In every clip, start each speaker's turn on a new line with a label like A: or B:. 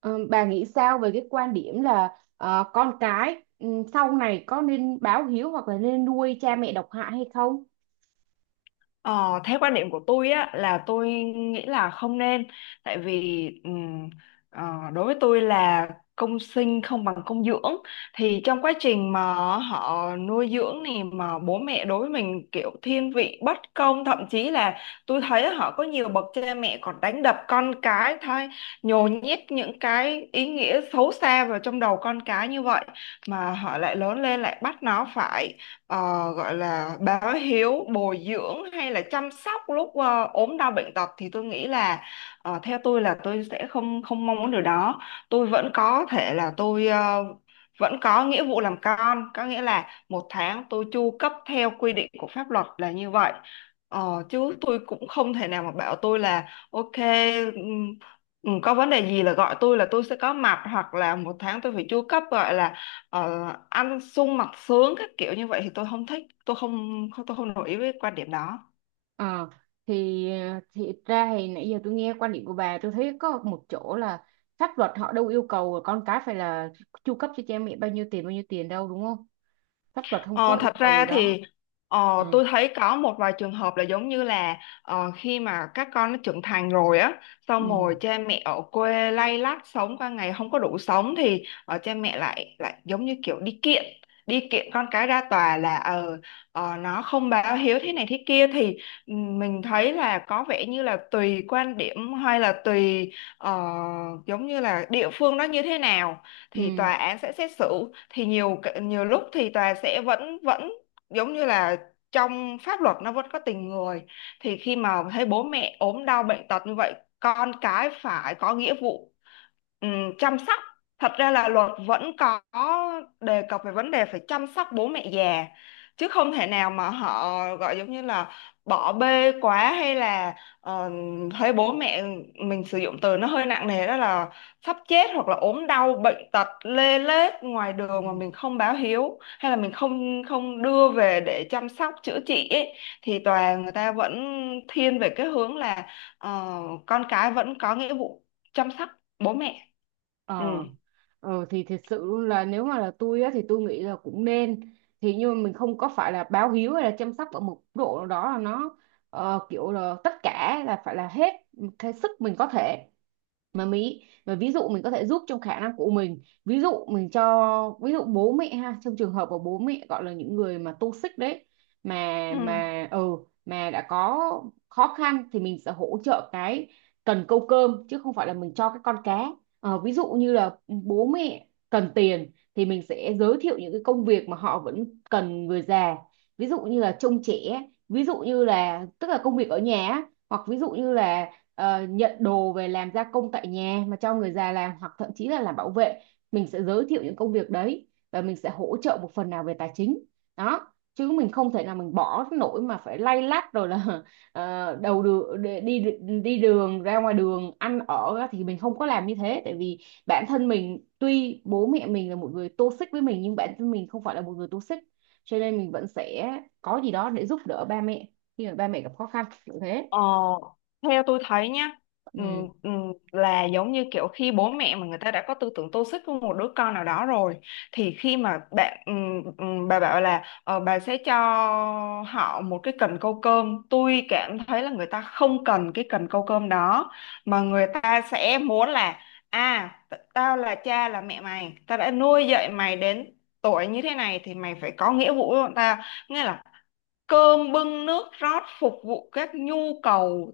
A: Ờ, bà nghĩ sao về cái quan điểm là con cái sau này có nên báo hiếu hoặc là nên nuôi cha mẹ độc hại hay không?
B: Ờ, theo quan điểm của tôi á là tôi nghĩ là không nên, tại vì ờ, đối với tôi là công sinh không bằng công dưỡng. Thì trong quá trình mà họ nuôi dưỡng này mà bố mẹ đối với mình kiểu thiên vị bất công, thậm chí là tôi thấy họ có nhiều bậc cha mẹ còn đánh đập con cái thôi, nhồi nhét những cái ý nghĩa xấu xa vào trong đầu con cái như vậy, mà họ lại lớn lên lại bắt nó phải gọi là báo hiếu, bồi dưỡng hay là chăm sóc lúc ốm đau bệnh tật, thì tôi nghĩ là theo tôi là tôi sẽ không không mong muốn điều đó. Tôi vẫn có thể là tôi vẫn có nghĩa vụ làm con, có nghĩa là một tháng tôi chu cấp theo quy định của pháp luật là như vậy. Ờ, chứ tôi cũng không thể nào mà bảo tôi là ok, ừm, có vấn đề gì là gọi tôi là tôi sẽ có mặt, hoặc là một tháng tôi phải chu cấp gọi là ờ, ăn sung mặc sướng các kiểu như vậy thì tôi không thích, tôi không nổi ý với quan điểm đó.
A: Ờ, thì thì ra thì nãy giờ tôi nghe quan điểm của bà, tôi thấy có một chỗ là pháp luật họ đâu yêu cầu là con cái phải là chu cấp cho cha mẹ bao nhiêu tiền, bao nhiêu tiền đâu, đúng không? Pháp luật không
B: Ờ,
A: có yêu
B: thật
A: cầu
B: ra
A: điều đó.
B: thì
A: Ừ.
B: tôi thấy có một vài trường hợp là giống như là khi mà các con nó trưởng thành rồi á, xong
A: Ừ.
B: rồi cha mẹ ở quê lay lắt sống qua ngày không có đủ sống, thì cha mẹ lại lại giống như kiểu đi kiện con cái ra tòa là nó không báo hiếu thế này thế kia. Thì mình thấy là có vẻ như là tùy quan điểm hay là tùy ờ, giống như là địa phương đó như thế nào thì
A: Ừ.
B: tòa án sẽ xét xử. Thì nhiều nhiều lúc thì tòa sẽ vẫn vẫn giống như là trong pháp luật nó vẫn có tình người, thì khi mà thấy bố mẹ ốm đau bệnh tật như vậy, con cái phải có nghĩa vụ ừm, chăm sóc. Thật ra là luật vẫn có đề cập về vấn đề phải chăm sóc bố mẹ già, chứ không thể nào mà họ gọi giống như là bỏ bê quá, hay là ờ, thấy bố mẹ, mình sử dụng từ nó hơi nặng nề đó là sắp chết hoặc là ốm đau bệnh tật lê lết ngoài đường, mà mình không báo hiếu hay là mình không không đưa về để chăm sóc chữa trị ấy, thì tòa người ta vẫn thiên về cái hướng là ờ, con cái vẫn có nghĩa vụ chăm sóc bố mẹ. Ừ.
A: Ờ, thì thật sự là nếu mà là tôi á thì tôi nghĩ là cũng nên, thì nhưng mà mình không có phải là báo hiếu hay là chăm sóc ở một mức độ nào đó là nó, kiểu là tất cả là phải là hết hết sức mình có thể, mà ví dụ mình có thể giúp trong khả năng của mình, ví dụ mình cho, ví dụ bố mẹ ha, trong trường hợp mà bố mẹ gọi là những người mà toxic đấy, mà
B: Ừ.
A: mà ừ mà đã có khó khăn thì mình sẽ hỗ trợ cái cần câu cơm chứ không phải là mình cho cái con cá. Ví dụ như là bố mẹ cần tiền thì mình sẽ giới thiệu những cái công việc mà họ vẫn cần người già, ví dụ như là trông trẻ, ví dụ như là tức là công việc ở nhà á, hoặc ví dụ như là nhận đồ về làm gia công tại nhà mà cho người già làm, hoặc thậm chí là làm bảo vệ. Mình sẽ giới thiệu những công việc đấy và mình sẽ hỗ trợ một phần nào về tài chính đó, chứ mình không thể nào mình bỏ nổi mà phải lay lắt rồi là đầu đường đi đi đi đường, ra ngoài đường ăn ở á, thì mình không có làm như thế tại vì bản thân mình tuy bố mẹ mình là một người toxic với mình nhưng bản thân mình không phải là một người toxic, cho nên mình vẫn sẽ có gì đó để giúp đỡ ba mẹ khi mà ba mẹ gặp khó khăn kiểu thế.
B: Ờ, theo tôi thấy nhá,
A: Ừ,
B: là giống như kiểu khi bố mẹ mà người ta đã có tư tưởng tô xích với một đứa con nào đó rồi, thì khi mà bạn bà bảo là ờ, bà sẽ cho họ một cái cần câu cơm, tôi cảm thấy là người ta không cần cái cần câu cơm đó, mà người ta sẽ muốn là à, tao là cha là mẹ mày, tao đã nuôi dạy mày đến tuổi như thế này thì mày phải có nghĩa vụ với bọn tao, nghĩa là cơm bưng nước rót phục vụ các nhu cầu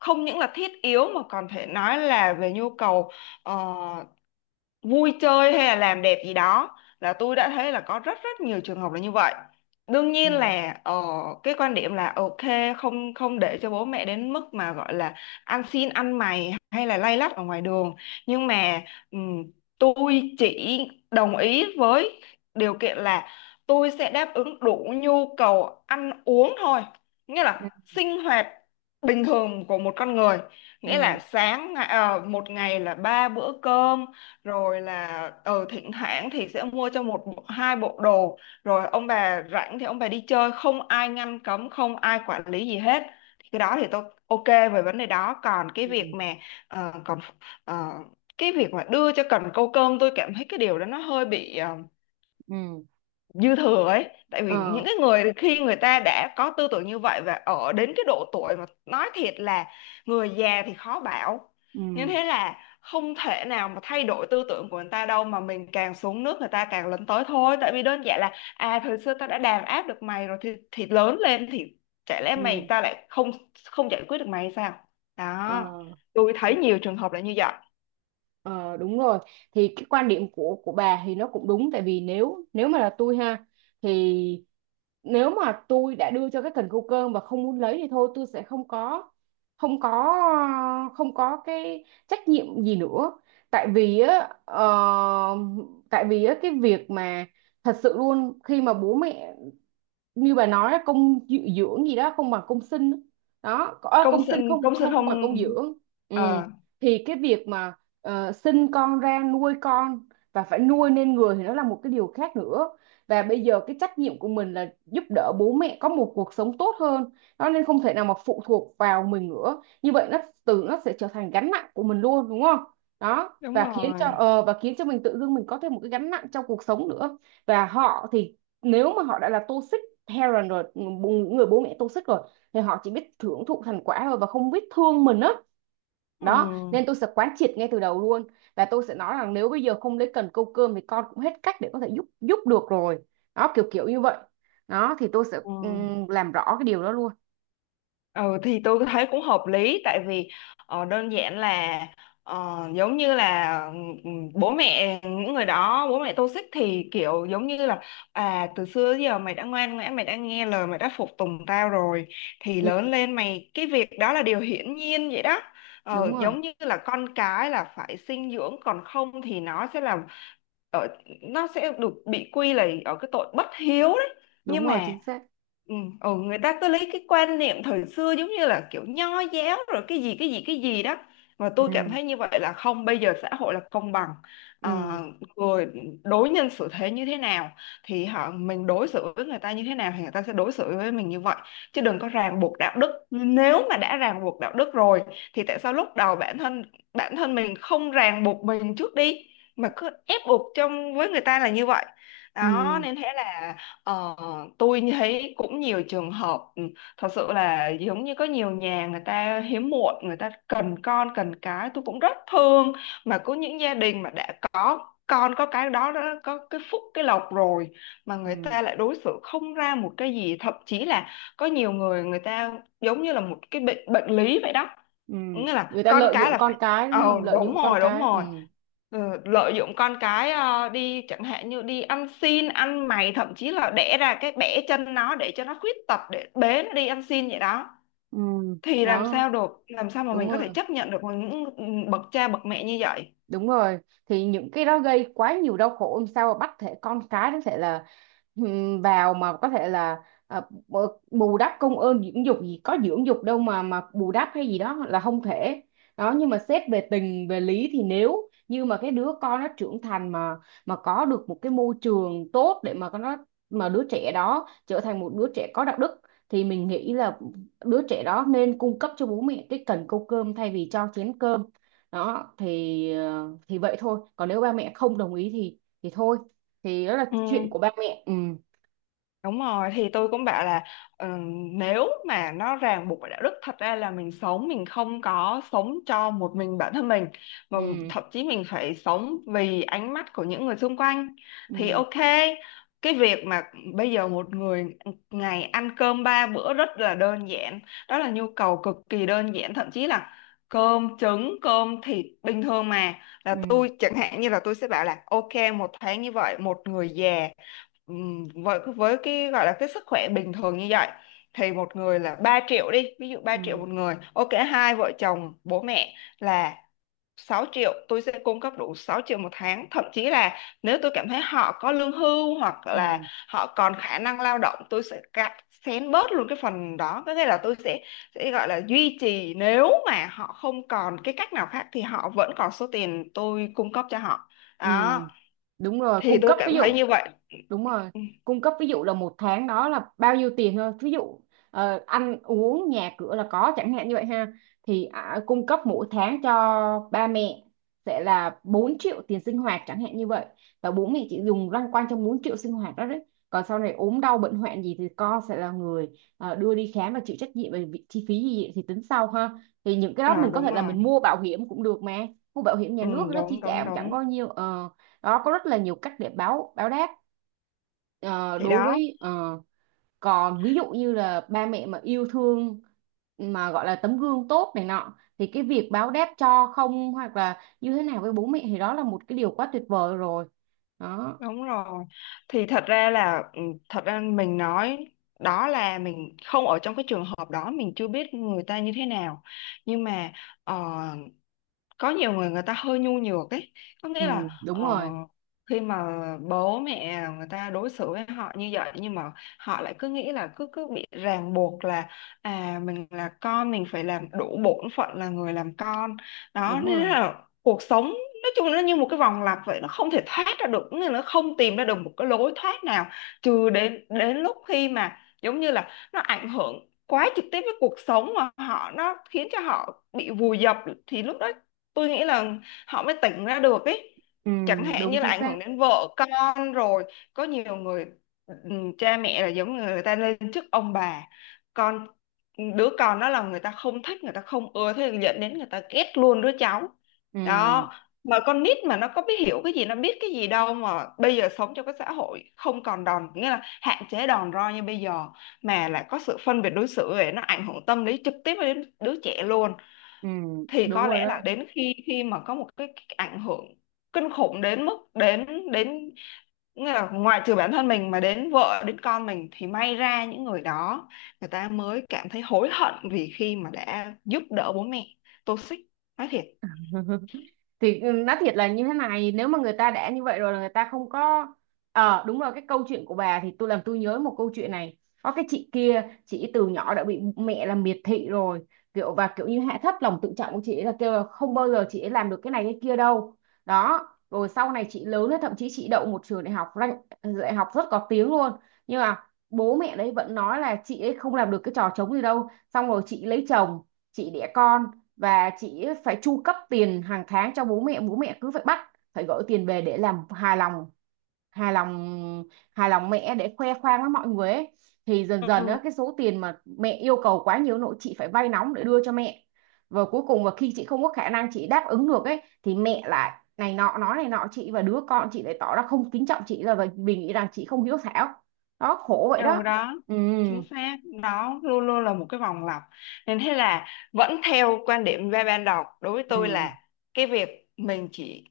B: không những là thiết yếu mà còn thể nói là về nhu cầu ờ, vui chơi hay là làm đẹp gì đó. Là tôi đã thấy là có rất rất nhiều trường hợp là như vậy. Đương nhiên
A: ừ.
B: là cái quan điểm là ok, không không để cho bố mẹ đến mức mà gọi là ăn xin ăn mày hay là lay lắt ở ngoài đường, nhưng mà ừm, tôi chỉ đồng ý với điều kiện là tôi sẽ đáp ứng đủ nhu cầu ăn uống thôi, nghĩa
A: Ừ.
B: là sinh hoạt bình thường của một con người, nghĩa
A: Ừ,
B: là một ngày là ba bữa cơm, rồi là ừ thỉnh thoảng thì sẽ mua cho hai bộ đồ, rồi ông bà rảnh thì ông bà đi chơi không ai ngăn cấm không ai quản lý gì hết. Thì cái đó thì tôi ok về vấn đề đó, còn cái
A: ừ,
B: việc mà ờ, còn ờ, cái việc mà đưa cho cần câu cơm, tôi cảm thấy cái điều đó nó hơi bị
A: ừ,
B: dư thừa ấy, tại vì
A: ờ,
B: những cái người khi người ta đã có tư tưởng như vậy và ở đến cái độ tuổi mà nói thiệt là người già thì khó bảo như
A: ừ,
B: thế, là không thể nào mà thay đổi tư tưởng của người ta đâu, mà mình càng xuống nước người ta càng lấn tới thôi, tại vì đơn giản là à, thời xưa tao đã đàn áp được mày rồi, thì lớn lên thì chả lẽ mày
A: ừ.
B: ta lại không không giải quyết được mày hay sao. Đó,
A: ờ
B: tôi thấy
A: Đúng,
B: nhiều trường hợp là như vậy.
A: ờ, đúng rồi. Thì cái quan điểm của bà thì nó cũng đúng, tại vì nếu nếu mà là tôi ha, thì nếu mà tôi đã đưa cho cái cần câu cơm và không muốn lấy thì thôi, tôi sẽ không có không có cái trách nhiệm gì nữa. tại vì á ờ, tại vì á cái việc mà thật sự luôn khi mà bố mẹ, như bà nói á, công dưỡng gì đó không bằng công sinh á. Đó à,
B: Công
A: công sinh
B: sinh,
A: không
B: công sinh
A: không không
B: không.
A: bằng công dưỡng. Ừ.
B: Ờ,
A: Thì cái việc mà sinh con ra nuôi con và phải nuôi nên người thì nó là một cái điều khác nữa, và bây giờ cái trách nhiệm của mình là giúp đỡ bố mẹ có một cuộc sống tốt hơn, nó nên không thể nào mà phụ thuộc vào mình nữa, như vậy nó từ nó sẽ trở thành gánh nặng của mình luôn, đúng không? Đó,
B: đúng
A: và khiến cho
B: rồi.
A: ờ, và khiến cho mình tự dưng mình có thêm một cái gánh nặng trong cuộc sống nữa. Và họ thì, nếu mà họ đã là toxic parent rồi, người bố mẹ toxic rồi, thì họ chỉ biết hưởng thụ thành quả thôi và không biết thương mình á đó.
B: Ừ.
A: Đó nên tôi sẽ quán triệt ngay từ đầu luôn, và tôi sẽ nói rằng nếu bây giờ không lấy cần câu cơm thì con cũng hết cách để có thể giúp giúp được rồi, đó, kiểu kiểu như vậy đó. Thì tôi sẽ
B: Ừ.
A: làm rõ cái điều đó luôn.
B: Ừ thì tôi thấy cũng hợp lý, tại vì đơn giản là giống như là bố mẹ những người đó, bố mẹ toxic thì kiểu giống như là à, từ xưa đến giờ mày đã ngoan ngoãn mày đã nghe lời mày đã phục tùng tao rồi, thì
A: Ừ,
B: lớn lên mày, cái việc đó là điều hiển nhiên vậy đó.
A: đúng
B: Ờ,
A: rồi,
B: giống như là con cái là phải sinh dưỡng, còn không thì nó sẽ là ở, nó sẽ được bị quy là ở cái tội bất hiếu đấy. Nhưng
A: đúng rồi,
B: mà
A: chính xác.
B: ừ, ừ, người ta cứ lấy cái quan niệm thời xưa giống như là kiểu nho giáo rồi cái gì cái gì cái gì đó, mà tôi cảm
A: Ừ,
B: thấy như vậy là không, bây giờ xã hội là công bằng.
A: ừ,
B: À, người đối nhân xử thế như thế nào, thì họ mình đối xử với người ta như thế nào thì người ta sẽ đối xử với mình như vậy, chứ đừng có ràng buộc đạo đức. Nếu mà đã ràng buộc đạo đức rồi thì tại sao lúc đầu bản thân mình không ràng buộc mình trước đi, mà cứ ép buộc trong với người ta là như vậy. Đó
A: ừ,
B: nên thế là Ờ, tôi thấy cũng nhiều trường hợp ừ, thật sự là giống như có nhiều nhà người ta hiếm muộn, người ta cần con cần cái, tôi cũng rất thương, mà có những gia đình mà đã có con có cái đó, đó có cái phúc cái lộc rồi, mà người
A: ừ,
B: ta lại đối xử không ra một cái gì, thậm chí là có nhiều người, người ta giống như là một cái bệnh, bệnh lý vậy đó,
A: ừ.
B: nghĩa là
A: Người ta
B: con
A: lợi
B: cái
A: dụng
B: là
A: con
B: phải.
A: cái đúng
B: Ờ
A: không, lợi
B: đúng
A: dụng con
B: rồi, đúng
A: cái. Ừ,
B: rồi. Ừ, lợi dụng con cái đi chẳng hạn như đi ăn xin ăn mày, thậm chí là đẻ ra cái bẻ chân nó để cho nó khuyết tật để bế nó đi ăn xin vậy đó,
A: ừ,
B: thì làm
A: đó,
B: sao được, làm sao mà
A: đúng
B: mình có
A: rồi,
B: thể chấp nhận được những bậc cha bậc mẹ như vậy.
A: đúng rồi. Thì những cái đó gây quá nhiều đau khổ, làm sao mà bắt thể con cái nó thể là vào mà có thể là à, bù bù đắp công ơn dưỡng dục gì, có dưỡng dục đâu mà bù đắp hay gì đó, là không thể. Đó, nhưng mà xét về tình về lý thì nếu như mà cái đứa con nó trưởng thành, mà có được một cái môi trường tốt để mà con nó mà đứa trẻ đó trở thành một đứa trẻ có đạo đức, thì mình nghĩ là đứa trẻ đó nên cung cấp cho bố mẹ cái cần câu cơm thay vì cho chén cơm. Đó thì thì vậy thôi, còn nếu ba mẹ không đồng ý thì thôi, thì đó là
B: Ừ.
A: chuyện của ba mẹ. Ừ,
B: Đúng rồi, thì tôi cũng bảo là ờ, nếu mà nó ràng buộc bởi đạo đức, thật ra là mình sống mình không có sống cho một mình bản thân mình, mà
A: ừ,
B: thậm chí mình phải sống vì ánh mắt của những người xung quanh, thì
A: ừ,
B: ok, cái việc mà bây giờ một người ngày ăn cơm ba bữa rất là đơn giản, đó là nhu cầu cực kỳ đơn giản, thậm chí là cơm trứng cơm thịt bình thường mà, là
A: ừ,
B: tôi chẳng hạn như là tôi sẽ bảo là ok, một tháng như vậy một người già, ừm, với cái gọi là cái sức khỏe bình thường như vậy, thì một người là 3 triệu đi, ví dụ 3 triệu
A: ừ,
B: một người, ok hai vợ chồng bố mẹ là 6 triệu, tôi sẽ cung cấp đủ 6 triệu một tháng. Thậm chí là nếu tôi cảm thấy họ có lương hưu hoặc là
A: ừ,
B: họ còn khả năng lao động, tôi sẽ cắt xén bớt luôn cái phần đó, có nghĩa là tôi sẽ gọi là duy trì, nếu mà họ không còn cái cách nào khác thì họ vẫn còn số tiền tôi cung cấp cho họ.
A: ừ.
B: Đó
A: Đúng rồi,
B: thì
A: cung
B: tôi
A: cấp ví
B: cảm
A: dụ.
B: thấy như vậy.
A: Đúng rồi,
B: Ừ.
A: cung cấp ví dụ là một tháng đó là bao nhiêu tiền thôi, ví dụ ăn uống nhà cửa là có chẳng hạn như vậy ha. Thì à, cung cấp mỗi tháng cho ba mẹ sẽ là 4 triệu tiền sinh hoạt chẳng hạn như vậy, và bố mẹ chỉ dùng loanh quanh trong 4 triệu sinh hoạt đó đấy. Còn sau này ốm đau bệnh hoạn gì thì con sẽ là người đưa đi khám và chịu trách nhiệm về chi phí gì thì tính sau ha. Thì những cái đó
B: Ờ
A: mình có
B: đúng
A: thể là
B: rồi.
A: mình mua bảo hiểm cũng được mà, mua bảo hiểm nhà
B: Ừ,
A: nước nó chi
B: đúng
A: trả
B: đúng
A: cũng chẳng
B: đúng.
A: có nhiều. Ờ, đó có rất là nhiều cách để báo báo đáp. Ờ,
B: Thì
A: đối
B: đó,
A: với ờ, còn ví dụ như là ba mẹ mà yêu thương, mà gọi là tấm gương tốt này nọ, thì cái việc báo đáp cho không hoặc là như thế nào với bố mẹ thì đó là một cái điều quá tuyệt vời rồi đó.
B: đúng rồi. Thì thật ra là ừ, thật ra mình nói đó là mình không ở trong cái trường hợp đó, mình chưa biết người ta như thế nào. Nhưng mà ờ, có nhiều người, người ta hơi nhu nhược ấy, có
A: Ừ,
B: nghĩa là
A: đúng rồi,
B: khi mà bố mẹ người ta đối xử với họ như vậy, nhưng mà họ lại cứ nghĩ là cứ cứ bị ràng buộc là à, mình là con mình phải làm đủ bổn phận là người làm con. Đó
A: đúng
B: nên
A: rồi.
B: là cuộc sống nói chung nó như một cái vòng lặp vậy, nó không thể thoát ra được, nghĩa là nó không tìm ra được một cái lối thoát nào, trừ đến đến lúc khi mà giống như là nó ảnh hưởng quá trực tiếp với cuộc sống mà họ, nó khiến cho họ bị vùi dập, thì lúc đó tôi nghĩ là họ mới tỉnh ra được ấy,
A: Ừ,
B: chẳng hạn
A: đúng
B: như là
A: chính
B: ảnh
A: xác.
B: hưởng đến vợ con rồi. Có nhiều người ừ, cha mẹ là giống như người ta lên chức ông bà, con, đứa con đó là người ta không thích người ta không ưa, thế là dẫn đến người ta ghét luôn đứa cháu
A: Ừ,
B: đó, mà con nít mà nó có biết hiểu cái gì, nó biết cái gì đâu, mà bây giờ sống trong cái xã hội không còn đòn, nghĩa là hạn chế đòn roi như bây giờ, mà lại có sự phân biệt đối xử ấy, nó ảnh hưởng tâm lý trực tiếp đến đứa trẻ luôn.
A: ừ,
B: Thì
A: đúng
B: có
A: rồi
B: lẽ là
A: đó.
B: đến khi khi mà có một cái ảnh hưởng kinh khủng đến mức đến đến nghĩa là ngoại trừ bản thân mình mà đến vợ đến con mình, thì may ra những người đó, người ta mới cảm thấy hối hận vì khi mà đã giúp đỡ bố mẹ toxic, nói thiệt.
A: Thì ừ, nói thiệt là như thế này, nếu mà người ta đã như vậy rồi là người ta không có. Ờ, đúng rồi, cái câu chuyện của bà thì tôi nhớ một câu chuyện này. Có cái chị kia, chị từ nhỏ đã bị mẹ làm miệt thị rồi, kiểu và kiểu như hạ thấp lòng tự trọng của chị ấy, là kêu là không bao giờ chị ấy làm được cái này cái kia đâu. Đó, rồi sau này chị lớn lên, thậm chí chị đậu một trường đại học đại học rất có tiếng luôn. Nhưng mà bố mẹ đấy vẫn nói là chị ấy không làm được cái trò trống gì đâu. Xong rồi chị lấy chồng, chị đẻ con, và chị phải chu cấp tiền hàng tháng cho bố mẹ. Bố mẹ cứ phải bắt phải gửi tiền về để làm hài lòng hài lòng mẹ để khoe khoang với mọi người ấy. Thì dần dần
B: Ừ,
A: á, cái số tiền mà mẹ yêu cầu quá nhiều, nội chị phải vay nóng để đưa cho mẹ. Và cuối cùng, và khi chị không có khả năng chị đáp ứng được ấy thì mẹ lại này nọ nói này nọ, chị và đứa con chị lại tỏ ra không kính trọng chị, là vì vì nghĩ rằng chị không hiếu thảo. Đó, khổ vậy
B: ừ.
A: đó.
B: Đó,
A: Ừ,
B: chính xác đó, luôn luôn là một cái vòng lặp, nên thế là vẫn theo quan điểm về ban đầu, đối với
A: ừ,
B: tôi là cái việc mình chỉ,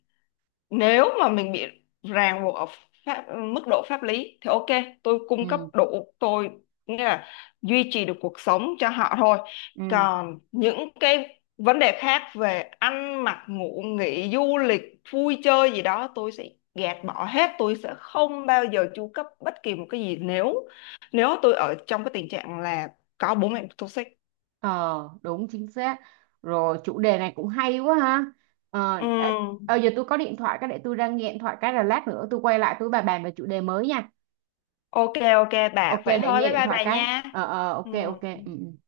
B: nếu mà mình bị ràng buộc ở pháp, mức độ pháp lý, thì ok tôi cung cấp
A: ừ,
B: đủ, tôi nghĩa là duy trì được cuộc sống cho họ thôi,
A: ừ.
B: còn những cái vấn đề khác về ăn mặc ngủ nghỉ du lịch vui chơi gì đó, tôi sẽ gạt bỏ hết, tôi sẽ không bao giờ chu cấp bất kỳ một cái gì nếu, nếu tôi ở trong cái tình trạng là có bố mẹ toxic.
A: Ờ, đúng chính xác. Rồi, chủ đề này cũng hay quá ha. Ờ
B: Ừ,
A: ê, giờ tôi có điện thoại cái để tôi ra nghe điện thoại cái, là lát nữa tôi quay lại tôi bà bàn về chủ đề mới nha.
B: ok ok
A: Ok,
B: bà, vậy
A: để
B: thôi
A: nghe
B: bye
A: điện
B: bye
A: thoại
B: bà
A: cái.
B: nha.
A: Ờ, ờ, ok,
B: Ừ.
A: ok, ừ, ừ.